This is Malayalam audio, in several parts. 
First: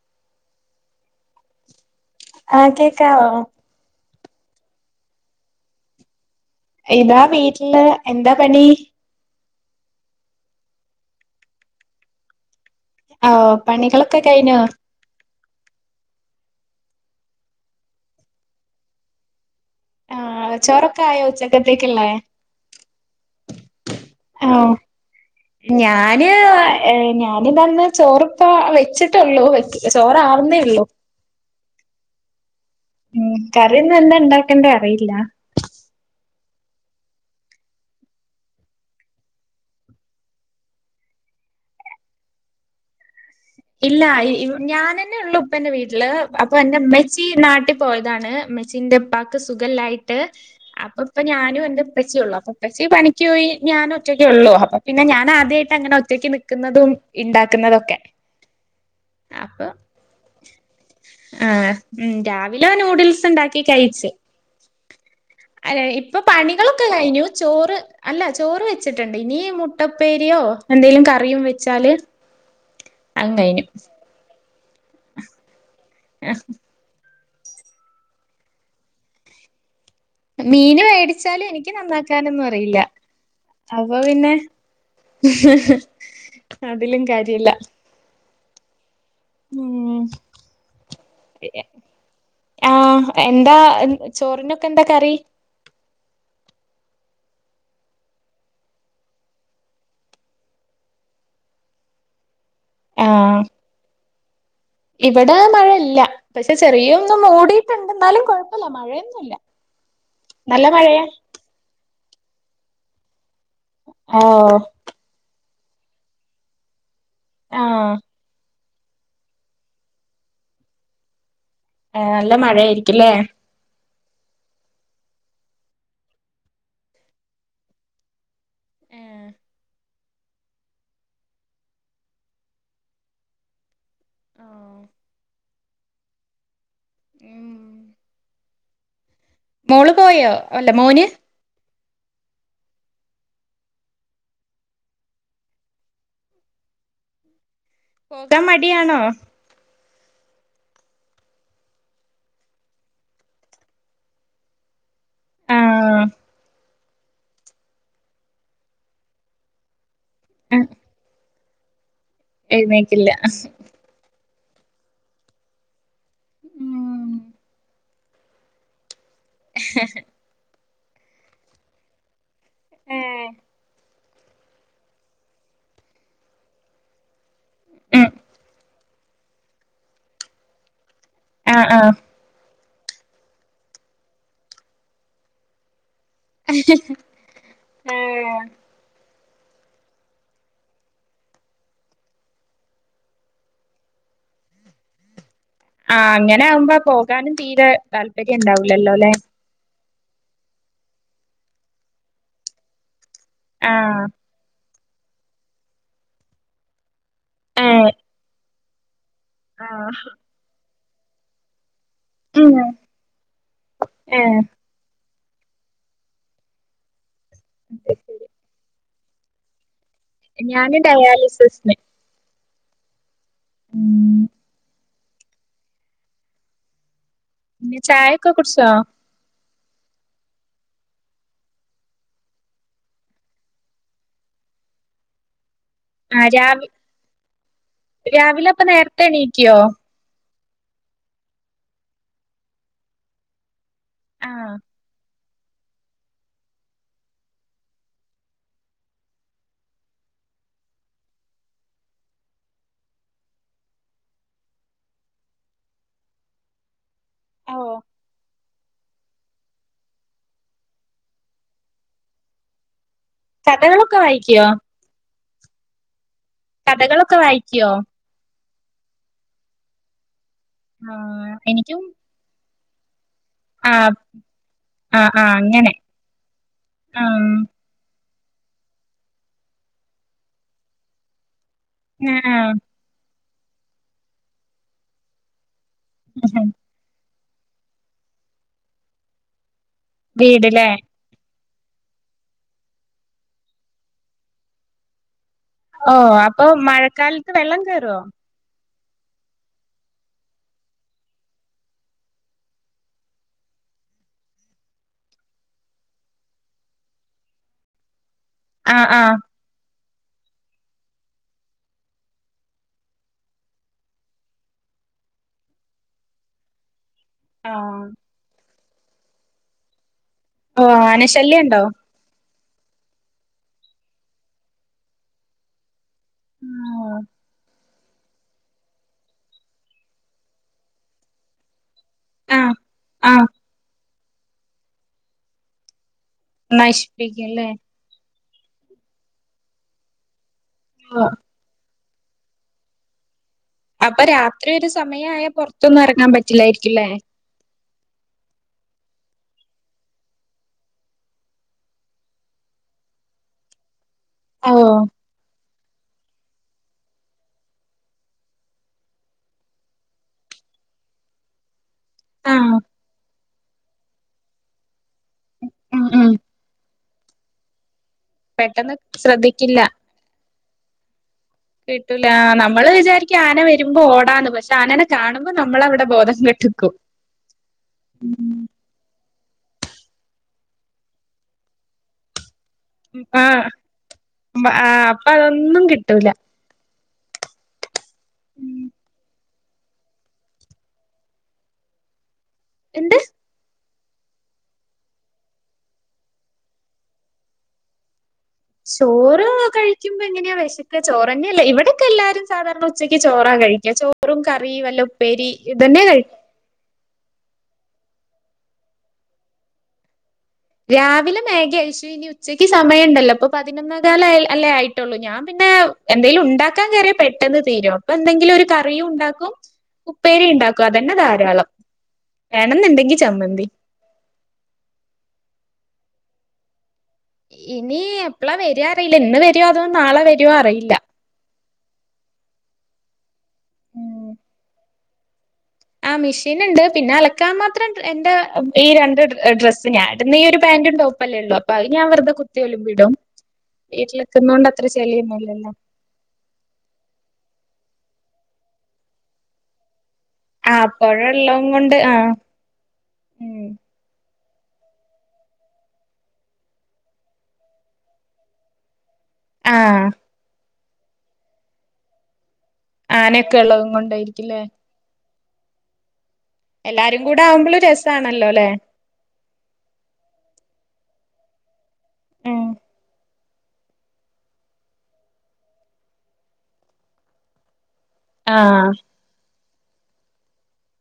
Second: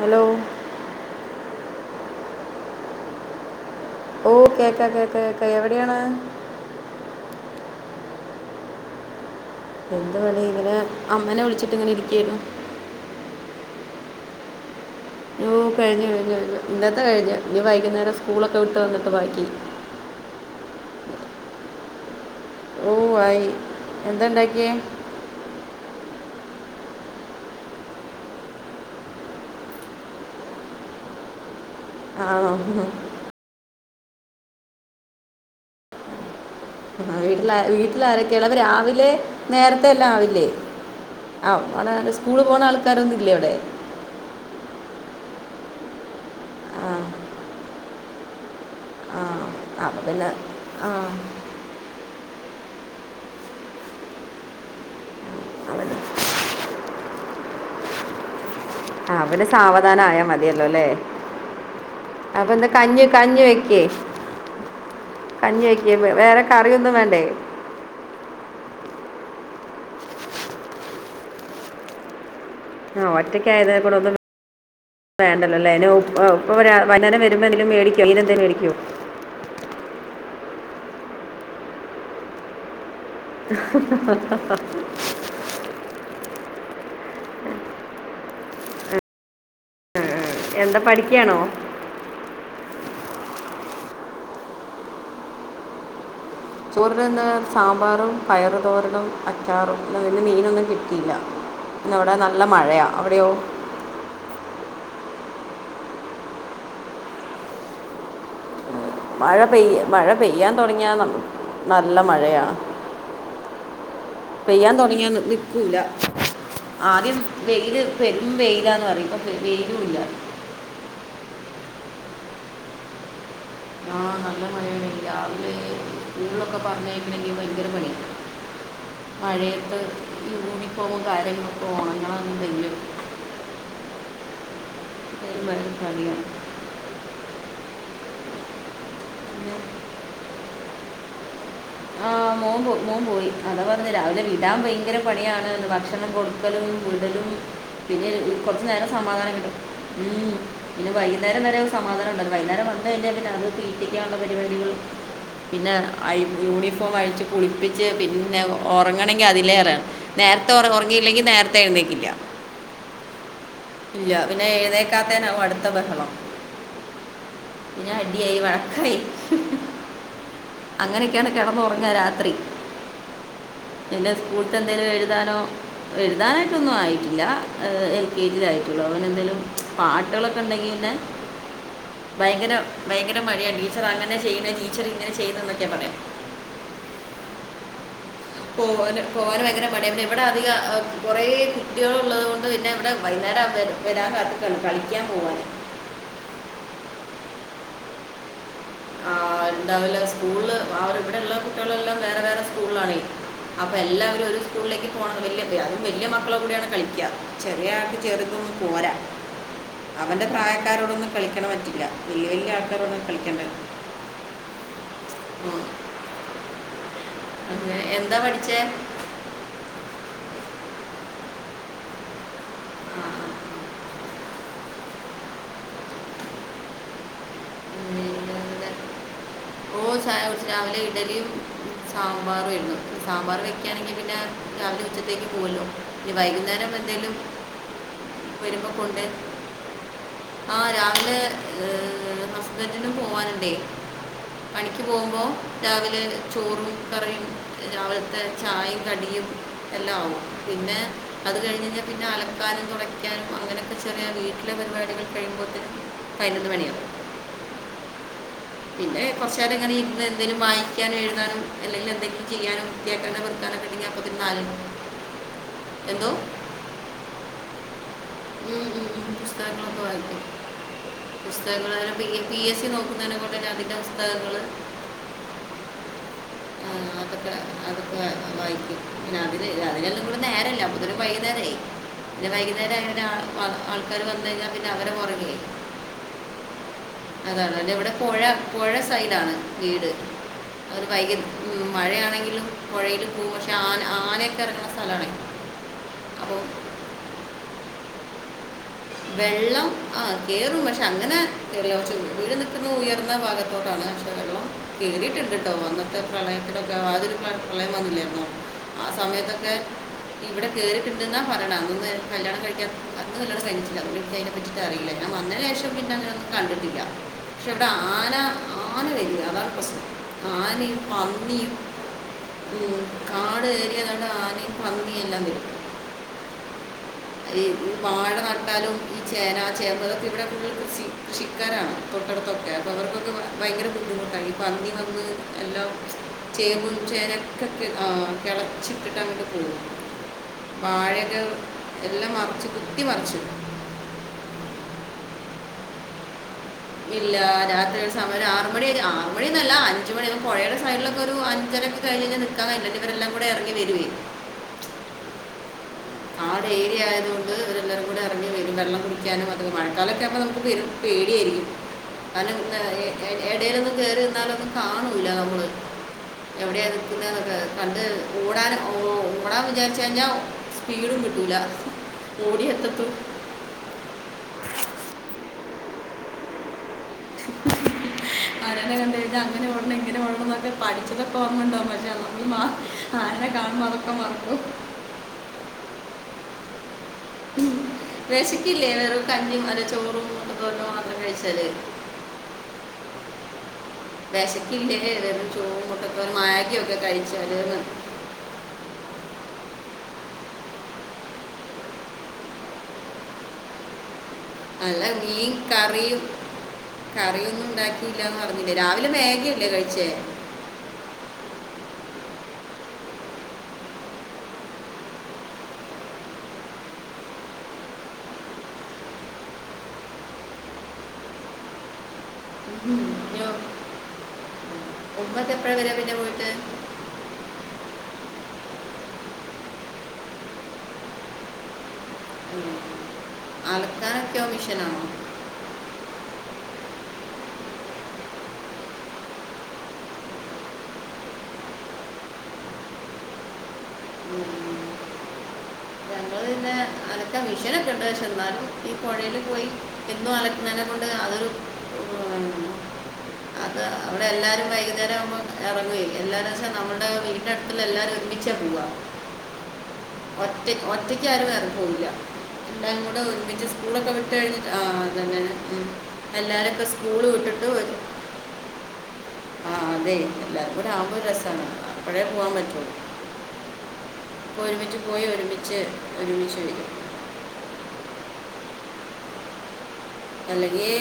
ഹലോ ആ കേക്കാവോ ഓ കേക്കാ കേക്കാ കേക്കാ എവിടെയാണ് ഇതാ വീട്ടില് എന്താ പണി എന്തുപണി ഇങ്ങനേ അമ്മനെ വിളിച്ചിട്ടിങ്ങനെ ഇരിക്കായിരുന്നു. ഓഹ് പണികളൊക്കെ കഴിഞ്ഞോ? ഓഹ് കഴിഞ്ഞ് കഴിഞ്ഞ് കഴിഞ്ഞ് ഇന്നത്തെ കഴിഞ്ഞ് ഇനി വൈകുന്നേരം സ്കൂളൊക്കെ വിട്ട് വന്നിട്ട് ബാക്കി ആഹ് ചോറക്കെ ആയോ ഉച്ചക്കത്തേ ‌ക്കിള്ളേ ഓ ആയി എന്താ ഉണ്ടാക്കിയേ ആഹ് ഞാ ന് എഹ് ഞാന് വന്ന് ചോറിപ്പ വെച്ചിട്ടേള്ളൂ വെക് ചോറാവുന്നേള്ളു. ആണോ റി ഇന്ന് എന്താ ഇണ്ടാക്കണ്ടെ അറിയില്ല ആഹ് വീട്ടിലാ വീട്ടിലാരക്കെയിള്ളെ അപ്പ രാവിലെ നേരത്തെ എല്ലാം ആവില്ലേ [unintelligible] സ്കൂളി പോണ ആൾക്കാരൊന്നു ഇല്ല അയി ഞാനെന്നെ ഉള്ളൂ. ഇപ്പെന്റെ വീട്ടില് അപ്പൊ ആ എന്റുമ്മച്ചി നാട്ടി പോയതാണ് ഉമ്മ് ആ ച്ചിന്റുപ്പാക്ക് അപ്പം സുഖല്ലായിട്ട്. പിന്നെ ആ അപ്പൊ ഇപ്പൊ ഞാനും എന്റെ ഉപ്പച്ചീയൊള്ളു. അപ്പൊ ഉപ്പച്ചി പണിക്ക് പോയി. ഞാൻ ഒറ്റക്കെയുള്ളു അപ്പൊ പിന്നെ ഞാ നാദ്യായിട്ട ഇങ്ങനെ ഒറ്റക്ക് നിക്കുന്നതും. ഇണ്ടാക്കുന്നതൊക്കെ ആ പിന്നെ അപ്പം സാവധാനം ആയാൽ മതിയല്ലോ അല്ലേ ആഹ് മ് അപ്പം രാവിലെ എന്താ കഞ്ഞി കഞ്ഞി ന്യൂഡിൽസുണ്ടാക്കി വെക്കേ കഴ്ച്ചു കഞ്ഞി അല്ല വയ്ക്കുക ഇപ്പൊ വേറെ പണികളൊക്കെ കറിയൊന്നും വേണ്ടേ കഴിഞ്ഞു ചോറ് അല്ല ചോറ് വെച്ചി ണ്ട് ഇനി മുട്ടപ്പേരിയോ എന്തേലും കറിയും വെച്ചാല് ആഹ് അതും കഴിഞ്ഞു ഒറ്റയ്ക്കായതാ ക്കൂടെയൊന്നു വേണ്ടല്ലല്ല ആ, [unintelligible] വൈന്നേരം ന്തെങ്കിലും മേടിക്കോ മീനെന്തേ മേടിക്കോ മീന് മേടിച്ചാലും എനിക്ക് നന്നാക്കാനൊന്നുറിയില്ല അപ്പൊ പിന്നെ അതിലും കാര്യല്ല ഉം എന്താ പഠിക്കാണോ ആഹ് എന്താ ചോറിനൊക്കെ എന്താ കറി? ചോറിനെന്തോന്നാന്ന് സാമ്പാറും പയറു തോരനും അച്ചാറും പിന്നെ മീനൊന്നും കിട്ടിയില്ല. പിന്നെവിടെ ന നല്ല മഴയാ. അവിടെയോ? ഇവടെ മഴയില്ല. പക്ഷെ ചെറിയൊന്നും മൂടിട്ടുണ്ടെന്നാലു കൊഴ മഴ പെയ്യ മഴ പെയ്യാൻ നല്ല തൊടങ്ങിയാ മഴയാ നമ്മ ന്ന നല്ല മഴയാണ്. ഓ പെയ്യാ തൊടങ്ങിയോന്ന് നി കൂല ആദ്യം വെയില് ആഹ് പെരും വെയില് ല്ലാന്ന് പറയും. ഇപ്പ വെയിലുല്ല. ആ നല്ല മഴയാരിക്കില്ലേ. ആഹ്. നല്ല മഴയണെ. രാവിലെ സ്കൂളിലൊക്കെ പറഞ്ഞയക്കണെങ്കിൽ ഭയങ്കര പണിയാണ്. ഏഹ് മഴയത്ത് ഈ യൂണിഫോവുക്കാര്യങ്ങളൊക്കെ ഒണങ്ങണമെന്നില്ല. ആഹ് ശെരി മാം മതിയോ ഉം മോള് പോയോ? അല്ല മോന്. ആഹ് മോൻ പോ മോൻ പോയി. അത പറഞ്ഞ രാവിലെ വിടാൻ ഭയങ്കര പണിയാണേന്ന്. ഭക്ഷണം കൊടുക്കലും വിടലും. പിന്നെ പോകാൻ കൊറച്ചു നേരം മടിയാണോ സമാധാനം കിട്ടും. ഉം പിന്നെ വൈകുന്നേരം വരെയൊര് സമാധാനയൊ ണ്ടാരെന്ന്. വൈകുന്നേരം വന്ന് കഴിഞ്ഞാപ്പിന്നെ അത് തീറ്റക്കാനൊള്ള പരിപാടികൾ. പിന്നെ ആഹ് ഐ യൂണിഫോം അഴിച്ച് കുളിപ്പിച്ച് പിന്നെ ഉറങ്ങണമെങ്കിൽ അതിലേറൊണ് നേരത്തെ ഉറ ഉറങ്ങിയില്ലങ്കിൽ നേരത്തെ തഴുന്നേക്കില്ല എഴുന്നേക്കില്ല ഇല്ല പിന്നെ ഏതേക്കാത്തേ അടുത്ത ബഹളം ഉം പിന്നെ അടിയായി വടക്കായി [inaudible] അങ്ങനെയൊക്കെയാണ് കിടന്നുറങ്ങ രാത്രി ഉഏ എൻ്റെ സ്കൂളത്ത് എന്തേങ്കിലും എഴുതാനോ എഴുതാനായിട്ടൊന്നും ആയിട്ടില്ല എൽ ഉം കെ ജില ആയിട്ടുള്ളൂ അവന എന്തേലും പാട്ടുകളൊക്കെ ഉണ്ടെങ്കിൽ പിന്നെ ആഹ് ഭയങ്കര ഭയങ്കര മടിയാണ് ടീച്ചർ അങ്ങനെ ചെയ്യുന്ന ടച്ചർ ഇങ്ങനെ ചെയ്യത എന്നൊക്കെ പറയാം [inaudible] [inaudible] പോകാൻ ഭയങ്കര മണിയ പി ഇവിടെ അധിക് കുറെ കുട്ടികൾള്ളത് കൊൊണ്ട് പിന്നെ ഇവിടെ വൈകേരം വരാൻ കാത്തിക്കാണ് കളിക്കാൻ പോവാനാന് ആ അങ്ങനെ ആവുമ്പോ പോകാനും തീരെ താല്പര്യം ഉണ്ടാവൂ ല്ലോ അല്ലേ ഉണ്ടാവില്ല സ്കൂളിൽ അവർവിടെ ഉള്ള കുട്ടികളെല്ലാം വേറെ വേറെ സ്കൂളിലാണെ അപ്പൊ ആഹ് എല്ലാവരും ഒരു സ്കൂളിലേക്ക് പോണുന്നത് വലിയ അതും വലിയ മക്കളെൂടാണ് കളിക്കാറ് ഏഹ് ചെറിയായിട്ട് ചെറുതും മര ആഹ് അവന്റെ പ്രായ ആക്കാരോടൊന്നും കളിക്കാൻ പറ്റില്ല വലിയ വലിയ ആൾക്കാരണ കളിക്കേണ്ട ഏ ഉം അ എന്താ പഠിച്ചേ ഞാന് ഡയാലിസിസിന് ആഹ ഉഏ പി പിന്നെ ചായക്ക അങ്ങനെ കുടിച്ചോ ഓ രാവിലെ ഇഡലിയും സാമ്പാറ ആരുന്നു സാമ്പാർ വെക്കയാണെങ്കി പിന്നെ രാവിലെ ഉച്ചത്തേക്ക് പോവല്ലോ ആ രാവ രാവിലെ അപ്പൊ വരുമ്പോൾ നേരത്തെ കൊണ്ട് എണീക്കോ ആ രാവിലെ ഹസ്ബൻ്റിന് പോവാനുണ്ടെ ആഹ് പണിക്ക് പോവുമ്പോ രാവിലെ ചോറും കറിയും രാവിലത്തെ ചായയും കടിയും എല്ലാം ആകും പിന്നെ അത് കഴിഞ്ഞ് കഴിഞ്ഞാൽ പിന്നെ അലക്കാനും തുടയ്ക്കാനും അങ്ങനെയൊക്കെ ചെറിയ വീട്ടിലെ പരിപാടികൾ കഴിയുമ്പോത്തിനും പതിനൊന്ന് മണിയാകും ഓഹ് പിന്നെ കുറച്ച്നേരം ഇങ്ങനെ ഇരുന്ന് എന്തെങ്കിലും വായിക്കാനും എഴുതാനും അല്ലെങ്കിൽ എന്തെങ്കിലും ചെയ്യാനും കഥകളൊക്കെ വായിക്കോ [unintelligible] എന്തോ? കഥകളൊക്കെ വായിക്കുമോ [unintelligible] ആഹ എനിക്കും പുസ്തകങ്ങൾ പി [unintelligible] [inaudible] ആഹ പുസ്തകങ്ങൾ ആ ആ അങ്ങനെ ആ അതൊക്കെ ആഹ് അത അതൊക്കെ വായിക്കും. പിന്നെ അതിന് അതിനെല്ലാംകൂടെ നേരമില്ല അപ്പോഴേക്കും വൈകുനേരമായി. പിന്നെ ആഹ് വൈകുന്നേരം അങ്ങനെ ഒരു ആറ ആൾക്കാര് വന്ന കഴിഞ്ഞാൽ പിന്നെ അവരെ പുറകേ ങ്ഹ്. അതെ അതെ അതെ ഇവിടെ പുഴ പുഴ സൈഡാണ് വീട് വീട്ല്ലേ ഒരു വൈകി മഴയാണെങ്കിലും പുഴയിലും പോകും പക്ഷെ ആന ആണയൊക്കെ ഇറങ്ങുന്ന സ്ഥലാണേ. ഓ അപ്പൊ മഴക്കാലത്ത് വെള്ളം കയറുവോ. വെള്ളം ആ കേറും പക്ഷെ അങ്ങനെ കേറില്ല പക്ഷെ വീട് നിക്കുന്നത് ഉയർന്ന ഭാഗത്തോട്ടാണ് പക്ഷെ വെള്ളം കേറിയിട്ടുണ്ട് ട്ടോ അന്നത്തെ പ്രളയത്തിലൊക്കെ [unintelligible] പ്രളയം വന്നില്ലായിരുന്നോ. ആ ആഹ് ആഹ് സമയത്തൊക്കെ ഇവിടെ കേറീട്ടുണ്ടെന്ന പറയണേ അന്നൊന്നും കല്യാണം കഴിക്കാൻ അന്ന് കല്യാണം കഴി ഇല്ല എനിക്ക് അതിനെ പറ്റീട്ട് അറിയില്ല ഞാൻ വന്നതിന് ശേഷം പിന്നെ അങ്ങനൊന്നും കണ്ടിട്ടില്ല. പക്ഷേ ഇവിടെ ആഹ് ആന ആന വരും അതാണ് പ്രശ്നം ഓഹ് ആനയും പന്നിയും ആനശല്യണ്ടോ ഓ, കാട് ഏരിയയിലാണ് ആനയും പന്നിയുമെല്ലാം വരും. ആഹ് [unintelligible] [inaudible] വാഴ ന കാലും ഈ ചേന, ചേമ്പ് ഇവിടെ ഫുൾ കൃഷി കൃഷിക്കാരാണ്. തൊട്ടടുത്തൊക്കെ ആഹ് അപ്പോൾ അവർക്കൊക്കെ ആഹ് ഭയങ്കര [unintelligible] പന്നി വന്ന് എല്ലാം ചേമ്പ് നശിപ്പിക്കല്ലേ ചേനക്കൊക്കെ ആഹ് കിളച്ചിട്ടിട്ട് അങ്ങോട്ട് പോവും വാഴയൊക്കെ എല്ലാം മറിച്ചു കുത്തി മറിച്ചു അപ്പൊ രാത്രി ഒരു സമയ ആയാ പുറത്തൊന്നും ഇറങ്ങാൻ പറ്റില്ല റ്റില്ലാരിക്കും ലെ അ സയം ആറ് മണി ആറ മണിന്നല്ല അഞ്ച മണി പുഴയുടെ സൈഡിലൊക്കെ ഒരു അഞ്ചരക്ക കഴിഞ്ഴിാൽക്കാൻല്ല ഇവരെല്ലാം കൂ ഇറങ്ങി വരുവേ ഓ ആ ഒരു ഏരിയ ആയതുകൊണ്ട് അവല്ലരും കൂടി ഇറിഞ് വരും വെള്ളം കുടിക്കാനും അത മഴക്കാലൊക്കെകുമ്പോ നമുക്ക് വരും പേടിയായിരിക്കും അനന്ത എടയിലൊന്നന്ന് കയറിരന്നാലൊന്ന് കാണും ഉം ഉം എവിടെ ഇ കണ്ട് ഓടാ ഓ പെട്ടെന്ന് ഓടാ ശ്രദ്ധിക്കില്ല വിചാരിച്ചഞാ വീഴും കിട്ടൂല നമ്മള് വിചാരിക്ക ആന വരുമ്പോ ഓടാന്ന് പക്ഷെ ആനനെ കാണുമ്പോ നമ്മളവിടെ ബോധം കെട്ടക്കും അവിടെന്ത കണ്ട ഇ അങ്ങനെ ഓടണം ഇങ്ങനെ ഓടണം എന്നൊക്ക പഠിച്ചതക്കെ ഓന്നുണ്ടാവും പക്ഷേ അ മാ ആനനെ ആഹ കാണുമ്പോൾ അതൊക്കെ മറക്കും അപ്പൊ അതൊന്നും കിട്ട ട്ടല ഉം രശിക്കില്ലേ വെറ കഞ്ഞി നല്ല ചോറുംന്തോന്നോ മാത്രം കഴിച്ചാലേ എന്താ വിശക്കില്ലേ വെറും ചൂ മുട്ടക്ക മായയൊക്കെ കഴിച്ചാല് ചോറോ കഴിക്കുമ്പോ എങ്ങനെയാ വിശക്ക ചോറന്നെയല്ല ഇവിടൊക്കെ എല്ലാരും സാധാരണ ഉച്ചക്ക് ചോറാ കഴിക്കോ അല്ല വീൻ കഴി കറിയും കറിയൊന്നും ഉണ്ടാക്കി ല്ലന്ന് പറഞ്ഞില്ലേ രാവിലെ മാഗില്ലേ കഴിച്ചേ രാവിലെ മേഘ അഴച്ചു ഇനി ഉച്ചക്ക് സമയം ഉണ്ടല്ലോ അപ്പൊ പതിനൊന്ന കാല അല്ലേ ആയിട്ടുള്ളൂ ഞാൻ പിന്നെ എന്തേങ്കലും ഉണ്ടാക്കാൻ കയറിയ പെട്ടെന്ന് തീരോ അപ്പൊ എന്തെങ്കിലും ഒരു കറിയും ഉണ്ടാക്കും ഉപ്പേരി ഉണ്ടാക്കും അതന്നെ ധാരാളം വണെന്നുണ്ടെങ്കി ഇഞ്ഞോ, ചമ്മന്തി എവിടെ വരാ പിന്നെ പോയിട്ട് ഇനി എപ്പളാ വരു അറിയില്ല ഇന്ന് വരുോ അതോ നാളെ വരു അറിയില്ല ഉം ഉം ആലക്കാരൊക്കെ ഓമിഷനാണോ ആ മെഷീൻ ഉണ്ട് പിന്നെ അലക്കാൻ മാത്രം എറെ ഈ രണ്ട് ഡ്രസ്സ് ഞായിന്ന് ഈ ഒരു പാന്റും ടോപ്പല്ലേ ഉള്ളു അപ്പൊ ഞാൻ വെറുതെ കുത്തി വലും വിടും വീട്ടിൽെക്കുന്നുണ്ട് അത്ര ചെലിയുന്നു ല്ല ഞങ്ങള്ൾ പിന്നെ അനക്ക മിഷൻൊക്കെ ഇണ്ട് ചമാും ഈ പുഴൽ പോയി എന്തും ആ അലന കൊണ്ട് അതൊരു പൊഴള്ളതും കൊണ്ട് ആ ഉം അത് എല്ലാരും വൈകുന്നേരകുമ്പോ ഇറങ്ങുവേ എന്താന്നുവെച്ച നമ്മുടെ വീടിന്റെ അടുത്തുള്ള എല്ലാരും ഒരുമിച്ച പോകുവാ ആഹ റ്റ ഒറ്റക്ക ആരുും വേറെ പോയില്ല എ കൂടെ ആനയൊക്കെ ഒരുമിച്ച് ഉള്ളത് സ്കൂളൊക്കെ വിട്ട് കൊണ്ടായിരിക്കുംല്ലേ കഴിഞ്ഞിട്ട ആ അതതെ ഉം എല്ലാരും കൂടെ ആവുമ്പോൾും രസമാണല്ലോ അല്ലെ ആഹ് അതെ എല്ലാരും കൂടെ ആ്പോ രസമാണ് അഴേ പോവാൻ ഉം പറ്റുവ അപ്പ ഒരുമിച്ച് പോയി ഒരുമിച്ച് ഒരുമിച്ച വരും ആഹ അല്ലെങ്കിൽ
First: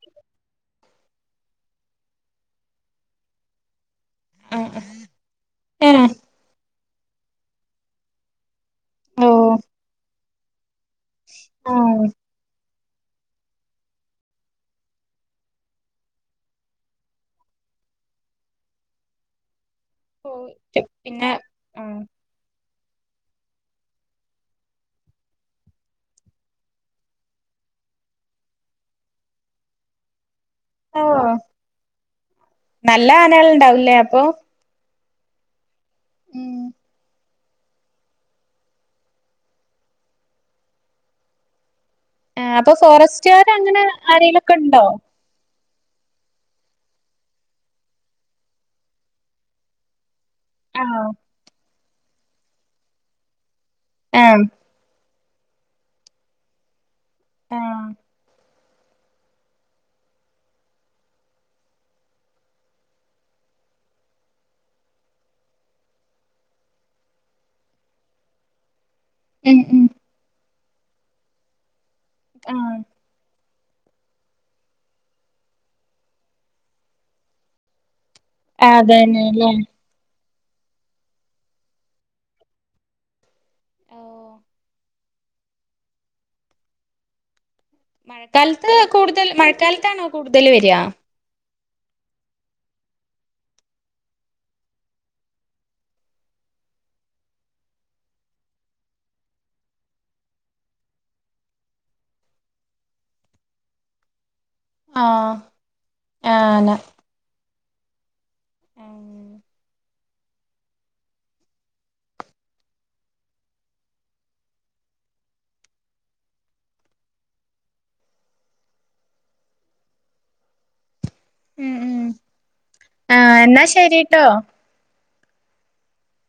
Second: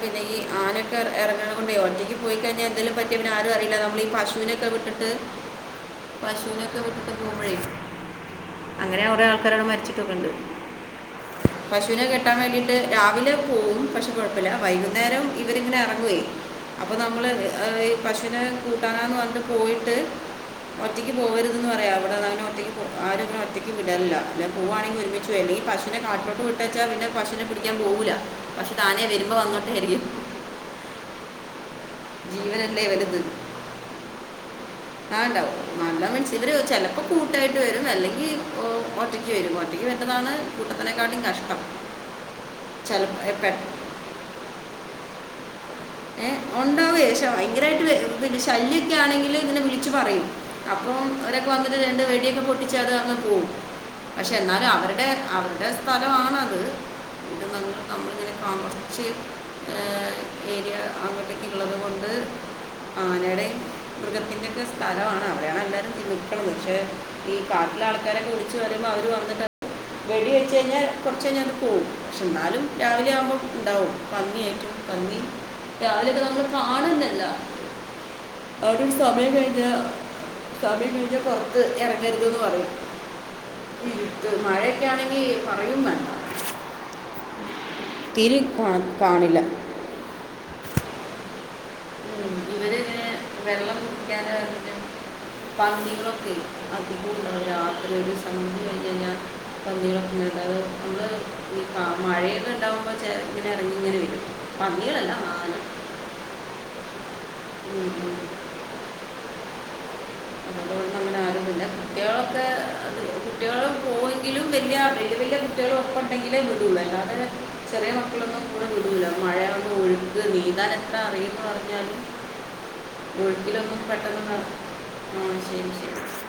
പിന്നെ ഈ ആനൊക്കെ അല്ലെങ്കി പിന്നെ ഈആന ഇറങ്ങണകൊണ്ടേ ഒറ്റക്ക് പോയിക്കഴിഞ്ഞാൽ എന്തേലും പറ്റിയ പിന്നെ ആരും അറിയില്ല നമ്മള പശുവിനൊക്കെ ആഹ് വിട്ടിട്ട് ഏഹ് പശുവിനൊക്കെ അങ്ങനെ കുറെേ ഓഹ് ആൾക്കാരോട് മരിച്ചിട്ടൊക്കെണ്ട് പശുവിനെ ആഹ് കെട്ടാൻ വേണ്ടി രാവിലെ പോവുംും പക്ഷെ കുഴപ്പമില്ല വൈകുന്നേരം ഇവരിങ്ങനെ ഇറങ്ങുവേ അപ്പോൾ നമ്മൾ ഈ പശുവിനെ കൂട്ടാനാെന്ന് പറന്നിട്ട് പോയി് പോയിട്ട് ഒറ്റക്ക് പിന്നെ പോകരുതെന്ന് പറയാം ആഹ് അവിടെ അങ്ങനെ ഒറ്റക്ക് ആരും ഇങ്ങനെ ഒറ്റക്ക് വിടലില്ല അ പോവാണെങ്കി ഒരുമിച്ച് പോവേനേ ഈ പശൂനെ കാട്ടിലോട്ട് വിട്ടച്ചാ പിന്നെ പശുനേ പിടിക്കാൻ പോകൂലാ പശു താനേ വരുമ്പോ വന്നോട്ടേ വിചാരിക്കും ആഹ് നല്ല ആനകള്ണ്ടാവില്ലേ അപ്പൊ ആഹ് ഉണ്ടാവും നല്ല മനുഷ്യര് ഇവര് ഉം ചിലപ്പോ കൂട്ട കൂട്ടായിട്ട് വരും അല്ലെങ്കിൽ ഒറ്റക്ക് വരും ഒറ്റയ്ക്ക് വരുന്നതാണ് കൂട്ടത്തിനേക്കാളും കഷ്ട്ടം ആ അപ്പൊ ഫോറസ്റ്റുകാർ അങ്ങനെ ആരിലൊക്കെ ഇണ്ടോ ഏ ഉണ്ടാവും പക്ഷേ ഭയങ്കരമായിട്ട് പി ശല്യൊ ഒക്കെ ആണെങ്കിൽ ഇങ്ങനെ വിളിച്ചു പറയും അപ്പൊ ആഹ് അവരൊക്കെ വന്ന് രണ്ട് വെടിയൊക്കെ പൊട്ടിച്ച അത് അങ്ങ് പോവും പക്ഷെ ആഹ് എന്നാലും അവരുടെ അവരുടെ സ്ഥലമാണത് പി നമ്മൾ ആഹ് നമ്മളിങ്ങനെ കാണും [unintelligible] ഏഹ് ഏരിയ അങ്ങോട്ടൊക്കെ ഉള്ളത് കൊണ്ട് ആനയുടെയും മൃഗത്തിൻ്റെൊക്കെ സ്ഥലമാണ് അവിടെയാണ് എല്ലാവരും നിൽക്കുന്നത് പക്ഷേ ഈ കാട്ടിലെ ആൾക്കാരൊക്കെ വിളച്ച് വരു അവര് വന്നിട്ട് ഉം ഉം വെടി വെ കയ്ഞാൽ കുറച്ച്കഴിഞ്ഞു പോകും പക്ഷെ എന്നാലും ആഹ് രാവിലെ ആവുമ്പോ ഉണ്ടാവും പന്നി ആയിട്ടും പന്നി രാവിലെ ഒക്കെ നമ്മള് കാണും ന്നല്ല അവരൊരു സമയം അതന്നെല്ലേ കഴിഞാ സമയം കഴിഞ്ഞാ പുറത്ത് എറങ്ങരുത് എന്ന് പറയും ഇരുട്ട് ഓഹ് മഴയൊക്കെയാണെ ഈ പറയും മാണ്ട മഴക്കാലത്ത് കൂടുതൽ മഴക്കാലത്താണോ കൂടു തല് വര ഇവരെ ഇങ്ങനെ വെള്ളം കുടിക്കാൻ പതിി. കളൊക്കെ അധ രാത്രി ഒരു സന്ധി വഴ പികളൊക്കെത് നമ്മള് ഈ മഴയൊക്കെ ഉണ്ടാവുമ്പോ ഇങ്ങനെ ഇറങ്ങിങ്ങനെ വരും പന്നികളല്ല ആഹ് മാന ആനാ ഉം ഉ ആഹ് [inaudible] ഉം ഉം ആഹ് എന്നാ ഒഴുക്കിലൊന്നും പെട്ടെന്ന് ശരിട്ടോ ന ആഹ് ശരി ശരി